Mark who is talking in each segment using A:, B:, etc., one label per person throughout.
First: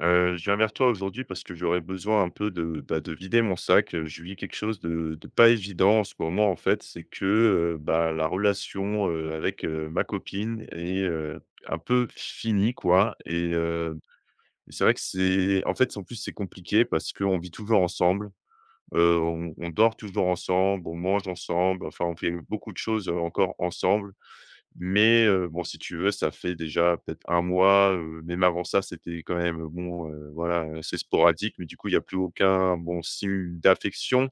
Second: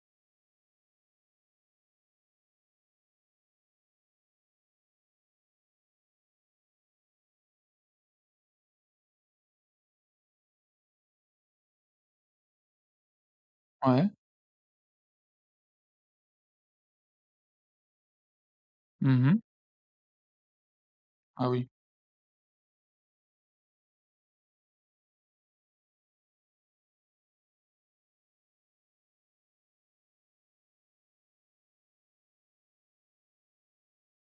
A: Je viens vers toi aujourd'hui parce que j'aurais besoin un peu de, bah, de vider mon sac. Je vis quelque chose de pas évident en ce moment, en fait. C'est que, bah, la relation, avec, ma copine est, un peu finie, quoi et
B: Ouais.
A: c'est vrai que c'est en fait, en plus, c'est compliqué parce qu'on vit toujours ensemble. Heu,
B: Mmh.
A: on on dort toujours ensemble, on mange
B: Ah oui.
A: ensemble, enfin, on fait beaucoup de choses, encore ensemble mais bon, si tu veux, ça fait déjà peut-être un mois, même avant ça, c'était quand même, bon, voilà, assez sporadique, mais du coup, il y a plus aucun bon signe d'affection.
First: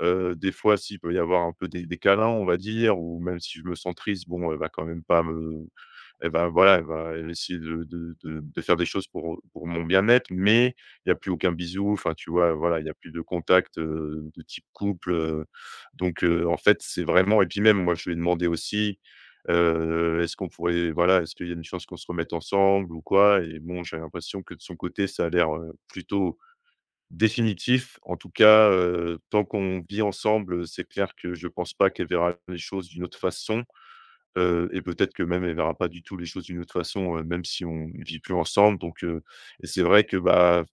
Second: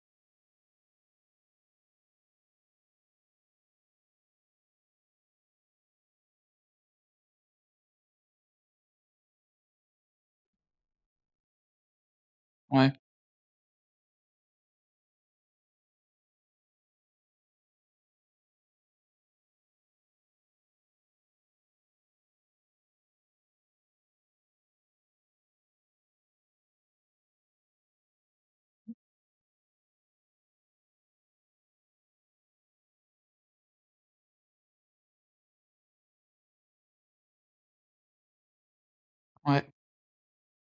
A: Des fois, s'il peut y avoir un peu des câlins, on va dire, ou même si je me sens triste, bon, elle va quand même pas me et ben voilà, elle va elle essayer de faire des choses pour mon bien-être, mais il y a plus aucun bisou, enfin, tu vois? Voilà, il y
B: Ouais,
A: a plus de contact, de type couple, donc, en fait, c'est vraiment et puis même, moi, je lui ai demandé aussi, «Est-ce qu'on pourrait voilà, est-ce qu'il y a une chance qu'on se remette ensemble ou quoi?» Et bon, j'ai l'impression que de son côté, ça a l'air, plutôt définitif. En tout cas, tant qu'on vit ensemble, c'est clair que je pense pas qu'elle verra les choses d'une autre façon. Et peut-être que même elle verra pas du tout les choses d'une autre façon, même si on vit plus ensemble donc et
B: ouais.
A: c'est vrai que, bah,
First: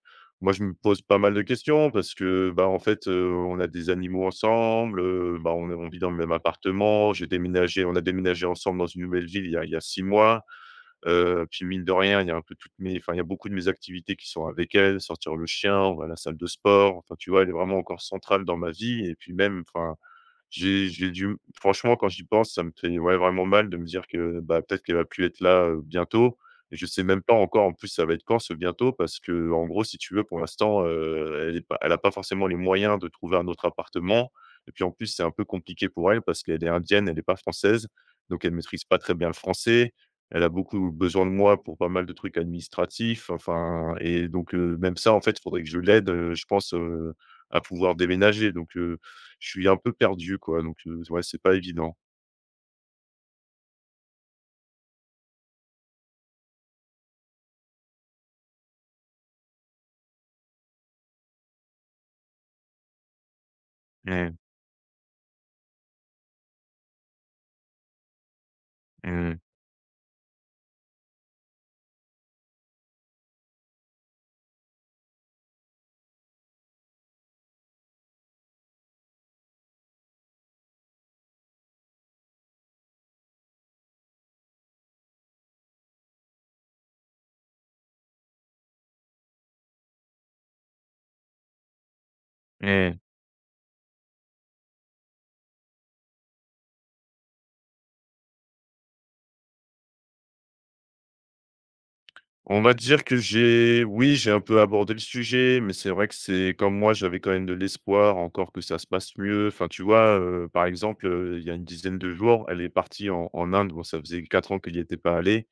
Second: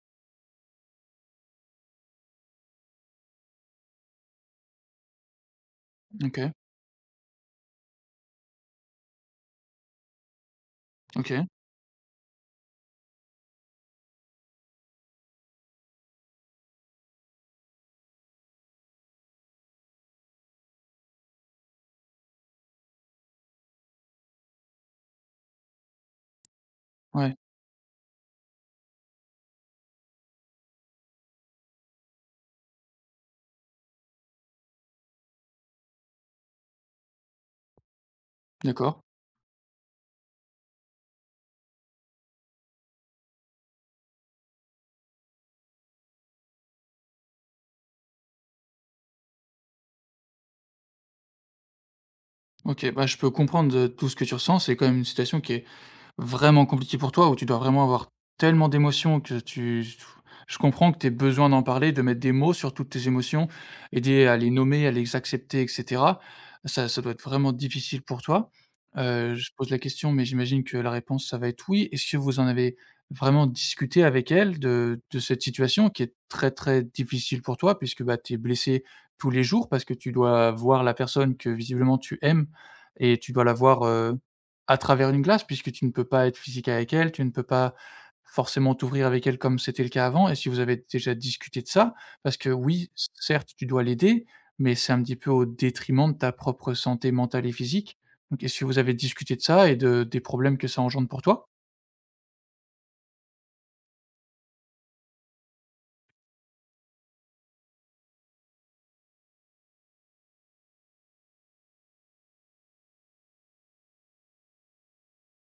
A: moi, je me pose pas mal de questions parce que, bah, en fait, on a des animaux ensemble, bah, on vit dans le même
B: OK,
A: appartement. J'ai déménagé on a déménagé ensemble dans une nouvelle ville il y a 6 mois,
B: OK.
A: puis mine de rien, il y a un peu toutes mes enfin, il y a beaucoup de mes activités qui sont avec elle, sortir le chien, on va à la salle de sport. Enfin, tu vois, elle est vraiment encore centrale dans ma vie et puis même, enfin j'ai du franchement, quand j'y pense, ça me fait, ouais, vraiment mal de me dire que, bah, peut-être qu'elle va plus être là, bientôt et je sais même pas
B: Ouais,
A: encore, en plus, ça va être quand ce bientôt? Parce que en gros, si tu veux, pour l'instant, elle est pas elle a pas forcément les moyens de trouver un autre appartement et puis, en plus, c'est un peu compliqué pour elle parce qu'elle est indienne, elle est pas française, donc elle maîtrise pas
B: d'accord.
A: très bien le français. Elle a beaucoup besoin de moi pour pas mal de trucs administratifs, enfin et donc, même ça, en fait, il faudrait que je l'aide, je pense, à pouvoir déménager donc je suis un peu perdu, quoi, donc, ouais, c'est pas évident.
B: OK, bah, je peux comprendre, tout ce que tu ressens. C'est quand même une situation qui est vraiment compliqué pour toi, où tu dois vraiment avoir tellement d'émotions que tu je comprends que tu aies besoin d'en parler, de mettre des mots sur toutes tes émotions, aider à
A: Mmh.
B: les nommer, à les accepter et cetera. Ça doit être vraiment difficile pour toi.
A: Mmh mh.
B: Je pose la question, mais j'imagine que la réponse, ça va être oui. Est-ce que vous en avez vraiment discuté avec elle de cette situation qui est très, très difficile pour toi puisque, bah, tu es blessé tous les jours parce que tu dois voir la personne que visiblement tu aimes et tu dois la voir, à travers une glace puisque tu ne peux pas être physique avec elle, tu ne peux pas forcément t'ouvrir avec elle comme c'était le cas avant et si vous avez déjà discuté de ça? Parce que oui,
A: Mmh.
B: c certes, tu dois l'aider, mais c'est un petit peu au détriment de ta propre santé mentale et physique. Donc est-ce que vous avez discuté de ça et de des problèmes que ça engendre pour toi?
A: On va dire que j'ai oui, j'ai un peu abordé le sujet, mais c'est vrai que c'est comme moi, j'avais quand même de l'espoir encore que ça se passe mieux. Enfin, tu vois, par exemple, il y a une dizaine de jours, elle est partie en Inde. Bon, ça faisait 4 ans qu'elle n'y était pas allée.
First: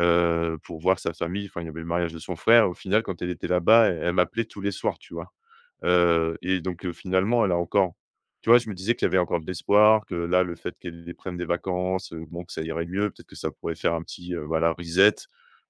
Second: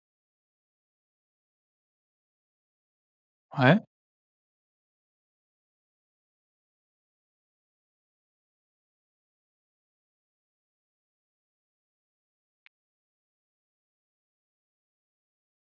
A: Pour voir sa famille. Enfin, il y avait le mariage de son frère. Au final, quand elle était
B: Mmh. Ouais.
A: là-bas, elle m'appelait tous les soirs, tu vois? Et donc, finalement, elle a encore tu vois, je me disais qu'il y avait encore de l'espoir, que là, le fait qu'elle prenne des vacances, bon, que ça irait mieux, peut-être que ça pourrait faire un petit, voilà, reset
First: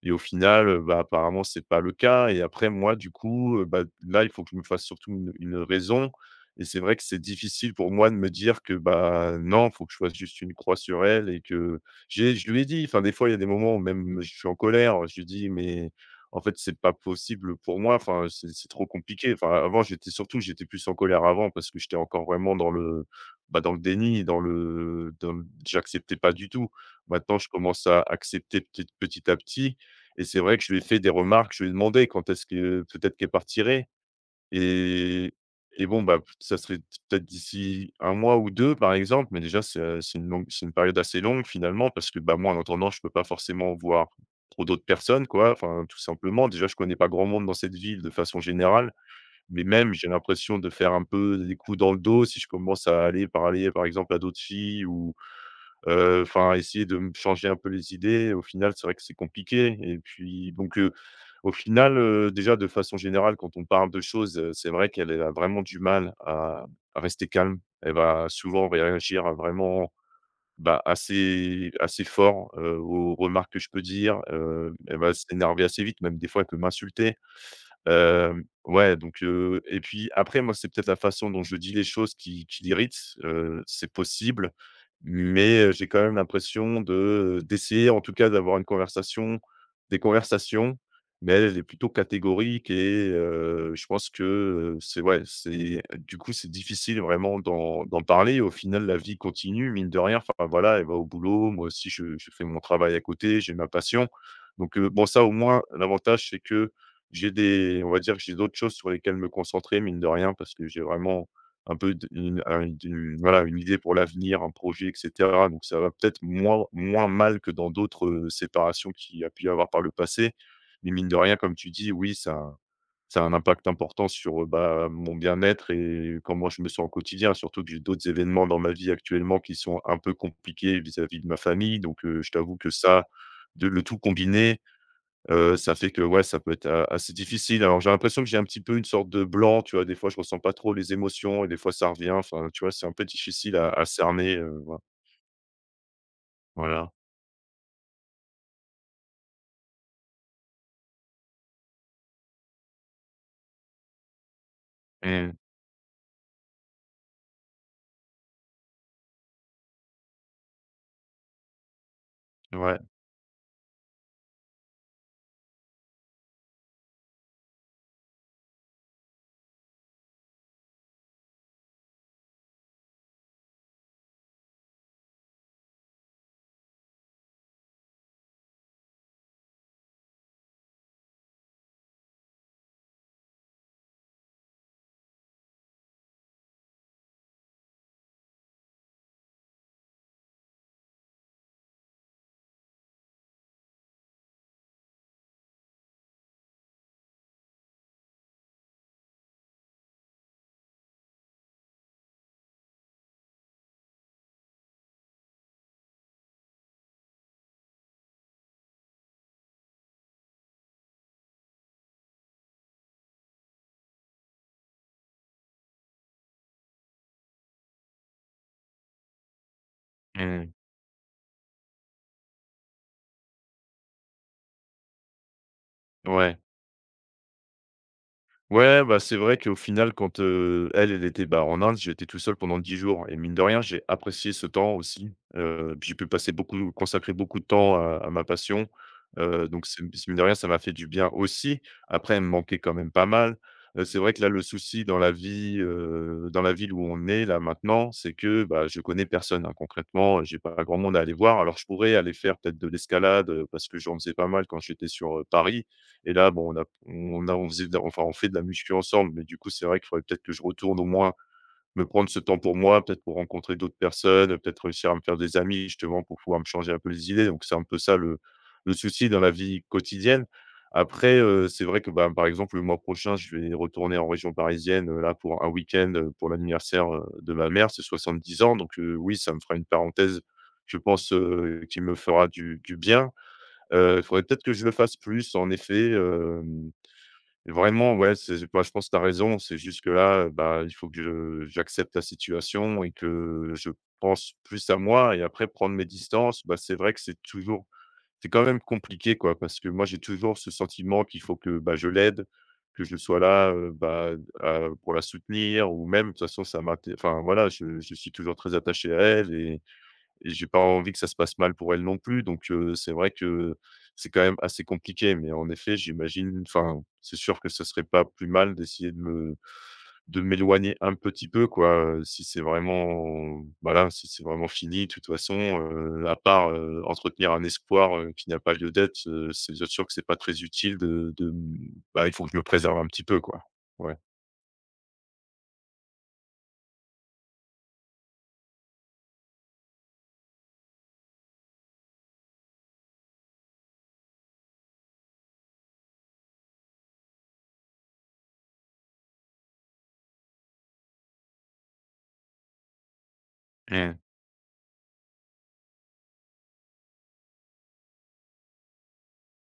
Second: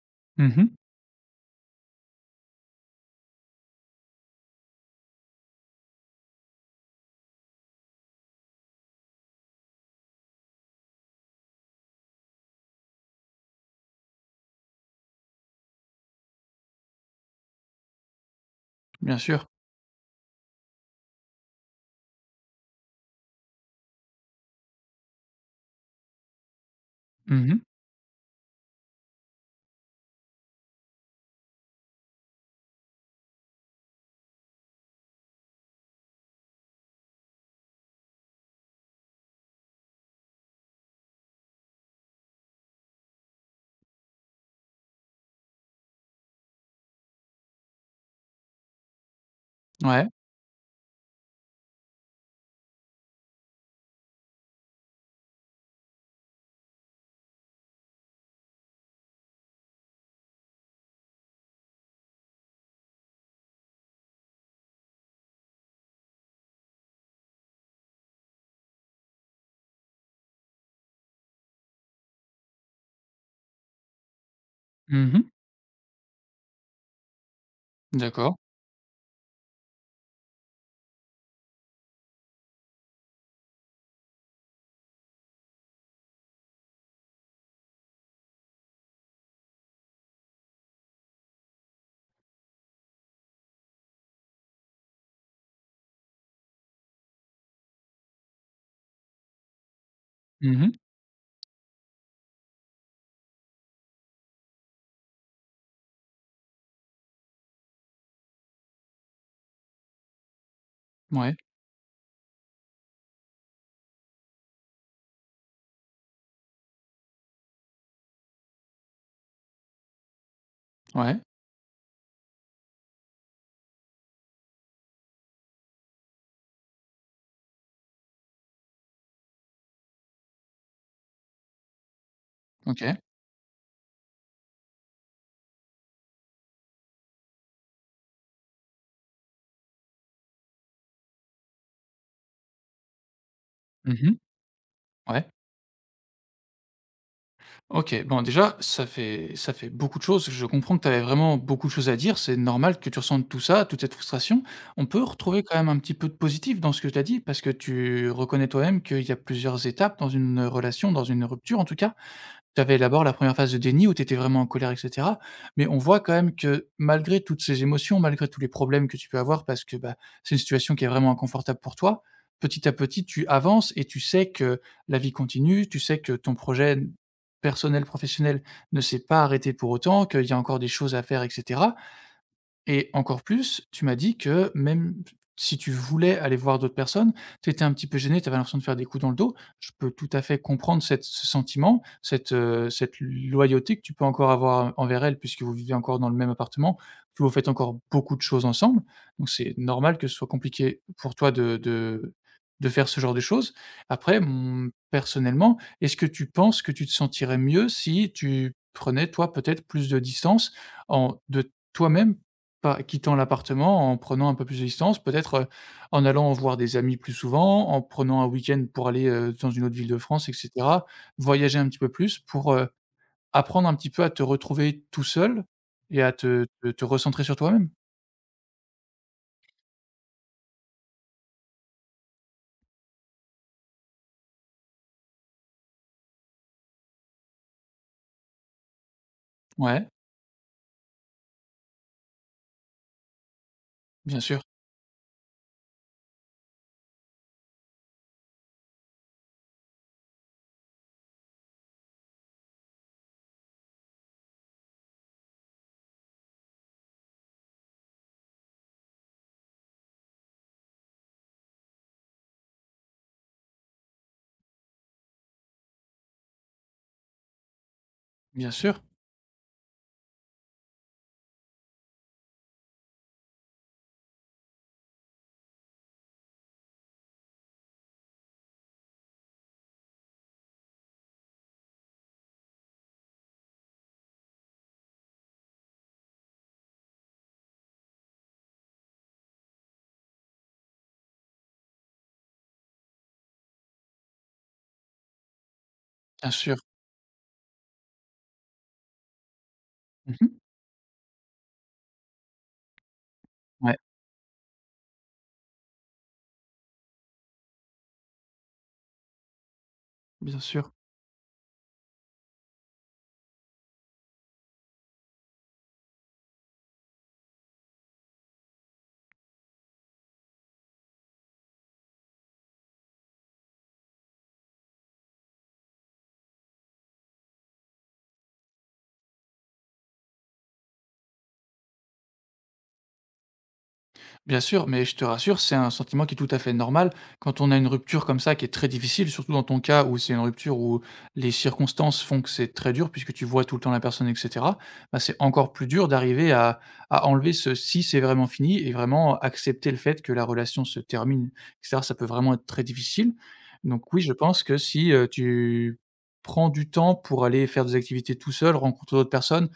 A: et au
B: Mmh
A: final,
B: mh.
A: bah, apparemment, c'est pas le cas et après moi, du coup, bah, là, il faut que je me fasse surtout une raison et c'est vrai que c'est difficile pour moi de me dire que, bah, non, faut que je fasse juste une croix sur elle et que j'ai je lui ai dit, enfin, des fois, il y a des moments où même je suis en colère, je lui dis: «Mais en fait, c'est pas possible pour moi, enfin, c'est trop
B: Bien
A: compliqué».
B: sûr.
A: Enfin, avant, j'étais surtout j'étais plus en colère avant parce que j'étais encore vraiment dans le, bah, dans le déni, dans le j'acceptais pas du tout. Maintenant, je
B: Mmh mh.
A: commence à accepter petit à petit et c'est vrai que je lui ai fait des remarques, je lui ai demandé quand est-ce que peut-être qu'elle partirait. Et et bon, bah, ça serait peut-être d'ici un mois ou 2, par exemple, mais déjà c'est une longue c'est une période assez longue finalement parce que, bah, moi en attendant je peux pas forcément voir trop d'autres personnes quoi, enfin tout simplement. Déjà je connais pas grand monde dans cette ville de façon générale, mais même j'ai
B: Ouais.
A: l'impression de faire un peu des coups dans le dos si je commence à aller parler par exemple à d'autres filles ou enfin essayer de me changer un peu les idées. Au final, c'est vrai que c'est compliqué et puis donc, au final, déjà de façon générale quand on parle de choses, c'est vrai qu'elle, elle a vraiment du mal à rester calme. Elle va souvent réagir à vraiment, bah, assez fort, aux remarques que je peux dire, elle
B: Mmh
A: va
B: mh.
A: s'énerver assez vite, même des fois elle peut m'insulter.
B: D'accord.
A: Hem, ouais, donc et puis après, moi, c'est peut-être la façon dont je dis les choses qui l'irrite, c'est possible, mais j'ai quand même l'impression de, d'essayer en tout cas d'avoir une conversation des conversations, mais elle, elle est plutôt catégorique et je pense que, c'est ouais, c'est du coup, c'est difficile vraiment d'en parler. Au final, la vie continue, mine de rien. Enfin,
B: Mmh mh.
A: voilà, elle va au boulot, moi aussi je fais mon travail à côté, j'ai ma passion, donc, bon ça, au moins, l'avantage, c'est que j'ai des on va dire que j'ai d'autres choses sur lesquelles me concentrer, mine de rien, parce que j'ai vraiment
B: Ouais,
A: un peu d une un du voilà, une idée pour l'avenir, un projet et cetera. Donc ça va peut-être moins mal que dans d'autres, séparations qu'il y a pu y avoir par le passé. Mais mine de
B: ouais.
A: rien, comme tu dis, oui, ça a un impact important sur, bah, mon bien-être et comment je me sens au quotidien. Surtout que j'ai d'autres événements dans ma vie actuellement qui sont un peu compliqués vis-à-vis de ma famille. Donc, je t'avoue que
B: OK.
A: ça, de le tout combiné ça fait que, ouais, ça peut être a assez difficile. Alors, j'ai l'impression que j'ai un petit peu une sorte de blanc, tu vois? Des fois, je ressens pas trop les émotions et des fois, ça revient. Enfin, tu vois, c'est un peu difficile à
B: Mmh mh.
A: cerner,
B: Ouais.
A: voilà.
B: OK, bon déjà, ça fait beaucoup de choses. Je comprends que tu avais vraiment beaucoup de choses à dire. C'est normal que tu ressentes tout ça, toute cette frustration. On peut
A: Mmh.
B: retrouver quand même un petit peu de positif dans ce que tu as dit, parce que tu reconnais toi-même qu'il y a plusieurs étapes dans une relation, dans une rupture en tout cas. Tu avais
A: Ouais.
B: d'abord la première phase de déni où tu étais vraiment en colère et cetera, mais on voit quand même que malgré toutes ces émotions, malgré tous les problèmes que tu peux avoir parce que, bah, c'est une situation qui est vraiment inconfortable pour toi, petit à petit tu avances et tu sais que la vie continue, tu sais que ton projet personnel, professionnel ne s'est pas arrêté pour autant, qu'il y a encore des choses à faire etc. Et encore plus, tu m'as dit que même si tu voulais aller voir d'autres personnes, tu étais un petit peu gêné, tu avais l'impression de faire des coups dans le dos. Je peux tout à fait comprendre cette ce sentiment, cette, cette loyauté que tu peux encore avoir envers elle puisque vous vivez encore dans le même appartement, que vous faites encore beaucoup de choses ensemble. Donc c'est normal que ce soit compliqué pour toi de faire ce genre de choses. Après, mmh, personnellement, est-ce que tu penses que tu te sentirais mieux si tu prenais toi peut-être plus de distance en de toi-même pas quittant l'appartement, en prenant un peu plus de distance, peut-être, en allant voir des amis plus souvent, en prenant un week-end pour aller, dans une autre ville de France et
A: Mmh.
B: cetera. Voyager un petit peu plus pour, apprendre un petit peu à te retrouver tout seul et à
A: Ouais.
B: te recentrer sur toi-même.
A: Ouais, bah, c'est vrai qu'au final, quand, elle, elle était, bah, en Inde, j'étais tout seul pendant 10 jours et mine de rien, j'ai apprécié ce temps aussi, puis j'ai pu passer beaucoup consacrer beaucoup de temps à ma passion, heu, donc c'est
B: Ouais,
A: c'est mine de rien, ça m'a fait du bien aussi. Après, elle me manquait quand même pas mal, c'est vrai
B: bien
A: que là,
B: sûr,
A: le souci dans la vie, dans la ville où on est là maintenant, c'est que, bah, je connais personne, hein. Concrètement, j'ai pas grand monde à aller voir. Alors je pourrais aller faire peut-être de l'escalade, parce que j'en faisais pas mal quand j'étais sur, Paris, et là, bon, on faisait de la enfin, on fait de la muscu ensemble, mais du coup, c'est vrai qu'il faudrait peut-être que je retourne au moins me prendre ce temps pour moi, peut-être pour rencontrer d'autres personnes, peut-être réussir à me faire des amis justement pour pouvoir me changer un peu les idées. Donc c'est un peu ça
B: bien
A: le
B: sûr,
A: souci dans la vie quotidienne. Après, c'est vrai que, bah, par exemple, le mois prochain, je vais retourner en région parisienne, là pour un week-end, pour l'anniversaire, de ma mère, c'est 70 ans. Donc, oui, ça me fera une parenthèse, je pense, qui me fera du bien. Il faudrait peut-être que je le fasse plus en effet, hem, vraiment ouais, c'est bah, je pense que tu as raison, c'est juste que là, bah, il faut que je j'accepte la situation et que je pense plus à moi et après prendre mes
B: bien
A: distances,
B: sûr.
A: bah, c'est vrai que c'est toujours c'est quand même compliqué quoi, parce que moi j'ai
B: Mmh.
A: toujours ce sentiment qu'il faut que, bah, je l'aide, que je sois là,
B: Ouais,
A: bah, à pour la soutenir ou même de toute façon ça m'inté enfin voilà, je suis toujours très attaché à elle et
B: bien
A: j'ai pas
B: sûr.
A: envie que ça se passe mal pour elle non plus. Donc, c'est vrai que c'est quand même assez compliqué. Mais en effet, j'imagine enfin, c'est sûr que ce serait pas plus mal d'essayer de me de m'éloigner un petit peu, quoi, si c'est vraiment voilà, si c'est vraiment fini, de toute façon, à part, entretenir un espoir, qui n'a pas lieu d'être, c'est bien sûr que c'est pas très utile de, mmh, bah, il faut que je me préserve un petit peu, quoi. Ouais.
B: Bien sûr, mais je te rassure, c'est un sentiment qui est tout à fait normal. Quand on a une rupture comme ça qui est très difficile, surtout dans ton cas où c'est une rupture où les circonstances font que c'est très dur puisque tu vois tout le temps la personne, et cetera, bah, c'est encore plus dur d'arriver à enlever ce «si c'est vraiment fini» et vraiment accepter le fait que la relation se termine, et cetera. Ça peut vraiment être très difficile. Donc
A: Mmh.
B: oui, je pense que si, tu prends du temps pour aller faire des activités tout seul, rencontrer d'autres personnes,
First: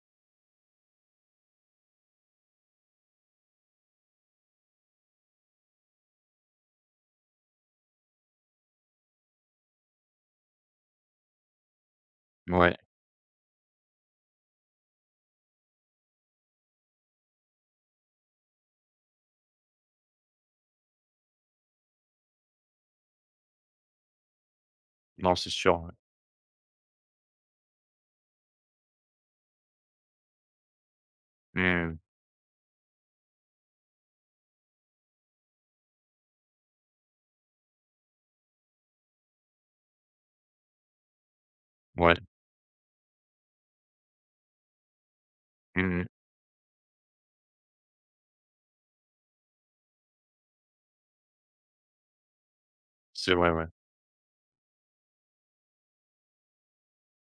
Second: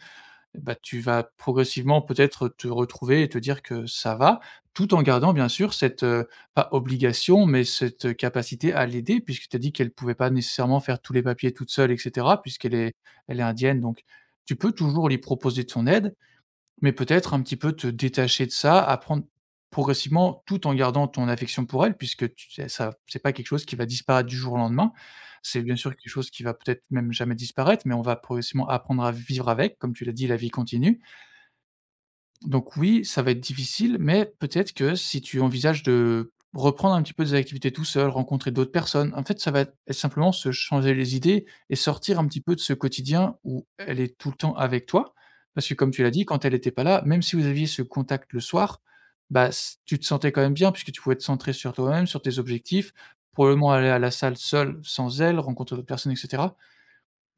B: bah, tu vas progressivement peut-être te retrouver et te dire que ça va, tout en gardant bien sûr cette, pas obligation, mais cette, capacité à l'aider puisque tu as dit qu'elle ne pouvait pas nécessairement faire tous les papiers toute seule et cetera puisqu'elle
A: Ouais.
B: est elle est indienne donc tu peux toujours lui proposer de son aide mais peut-être un petit peu te détacher de ça, apprendre progressivement tout en gardant ton affection pour elle puisque tu sais ça c'est pas quelque chose qui va disparaître du jour au lendemain.
A: Non, c'est
B: C'est bien
A: sûr, ouais.
B: sûr quelque chose qui va peut-être même jamais disparaître, mais on va progressivement apprendre à vivre avec, comme tu l'as dit, la vie continue
A: Mmh.
B: donc oui, ça va être difficile, mais peut-être que si tu envisages de reprendre un petit peu des activités tout seul, rencontrer d'autres personnes, en fait, ça va être simplement se changer les idées et
A: Ouais.
B: sortir un petit peu de ce quotidien où elle est tout le temps avec toi. Parce que comme tu
A: Mmh.
B: l'as dit, quand elle n'était pas là, même si vous aviez ce contact le soir, bah, s- tu te sentais quand même bien puisque tu pouvais te centrer sur toi-même, sur tes objectifs,
A: C'est vrai, ouais.
B: probablement aller à la salle seul, sans elle, rencontrer d'autres personnes, etc.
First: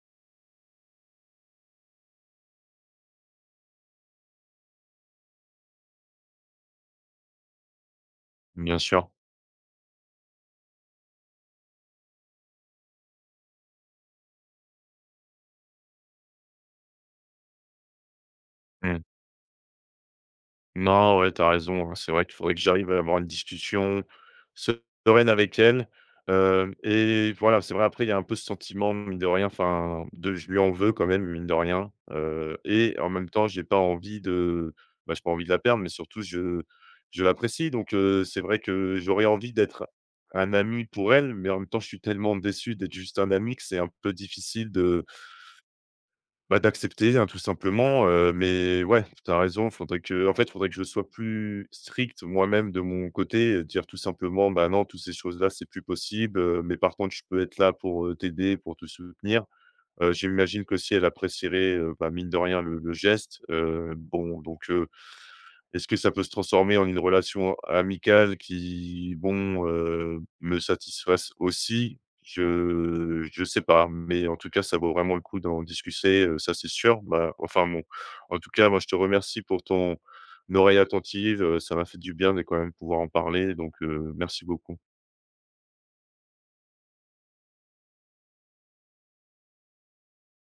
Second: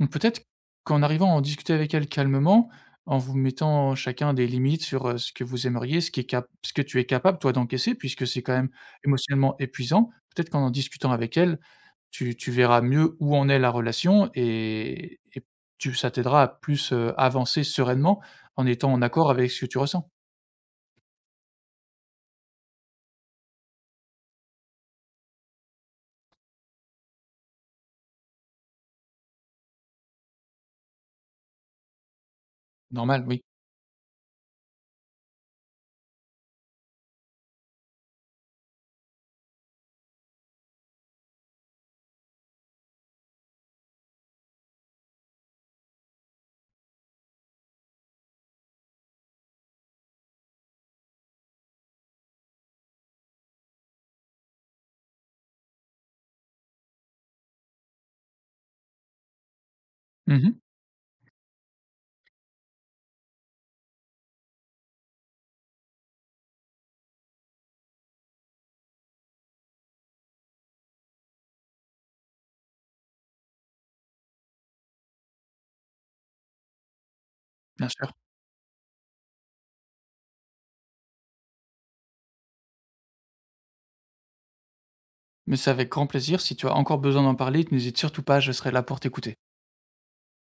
B: Donc peut-être qu'en arrivant à en discuter avec elle calmement, en vous mettant chacun des limites sur, ce que vous aimeriez, ce qui est cap ce que tu es capable toi d'encaisser puisque c'est quand même
A: Bien sûr.
B: émotionnellement épuisant. Peut-être qu'en en discutant avec elle, tu verras mieux où en est la relation et tu ça t'aidera à plus, avancer sereinement en étant
A: Mmh.
B: en accord avec ce que tu ressens.
A: Non, ouais, t'as raison, hein. C'est vrai qu'il faudrait que j'arrive à avoir une discussion sereine avec elle, hem et voilà, c'est vrai, après, il y a un peu ce sentiment, mine de rien, enfin, de je lui en veux quand même, mine de rien, et en
B: Normal,
A: même
B: oui.
A: temps, j'ai pas envie de bah, j'ai pas envie de la perdre, mais surtout, je l'apprécie donc, c'est vrai que j'aurais envie d'être un ami pour elle, mais en même temps, je suis tellement déçu d'être juste un ami que c'est un peu difficile de bah, d'accepter, hein, tout simplement, mais ouais, tu as raison, faudrait que en fait, faudrait que je sois plus strict moi-même de mon côté, dire tout simplement: «Bah, non, toutes ces choses-là, c'est plus possible, mais par contre, je peux être là pour, t'aider, pour te soutenir». Heu,
B: Mmh.
A: j'imagine que si elle apprécierait, bah, mine de rien le le geste, bon donc est-ce que ça peut se transformer en une relation amicale qui, bon, me satisfasse aussi? Je sais pas, mais en tout cas, ça vaut vraiment le coup d'en discuter, ça, c'est sûr. Bah, enfin, bon,
B: Bien sûr.
A: en tout cas, moi, je te remercie pour ton oreille attentive, ça m'a fait du bien de quand même pouvoir en parler, donc, merci beaucoup.
B: Mais c'est avec grand plaisir, si tu as encore besoin d'en parler, n'hésite surtout pas, je serai là pour t'écouter.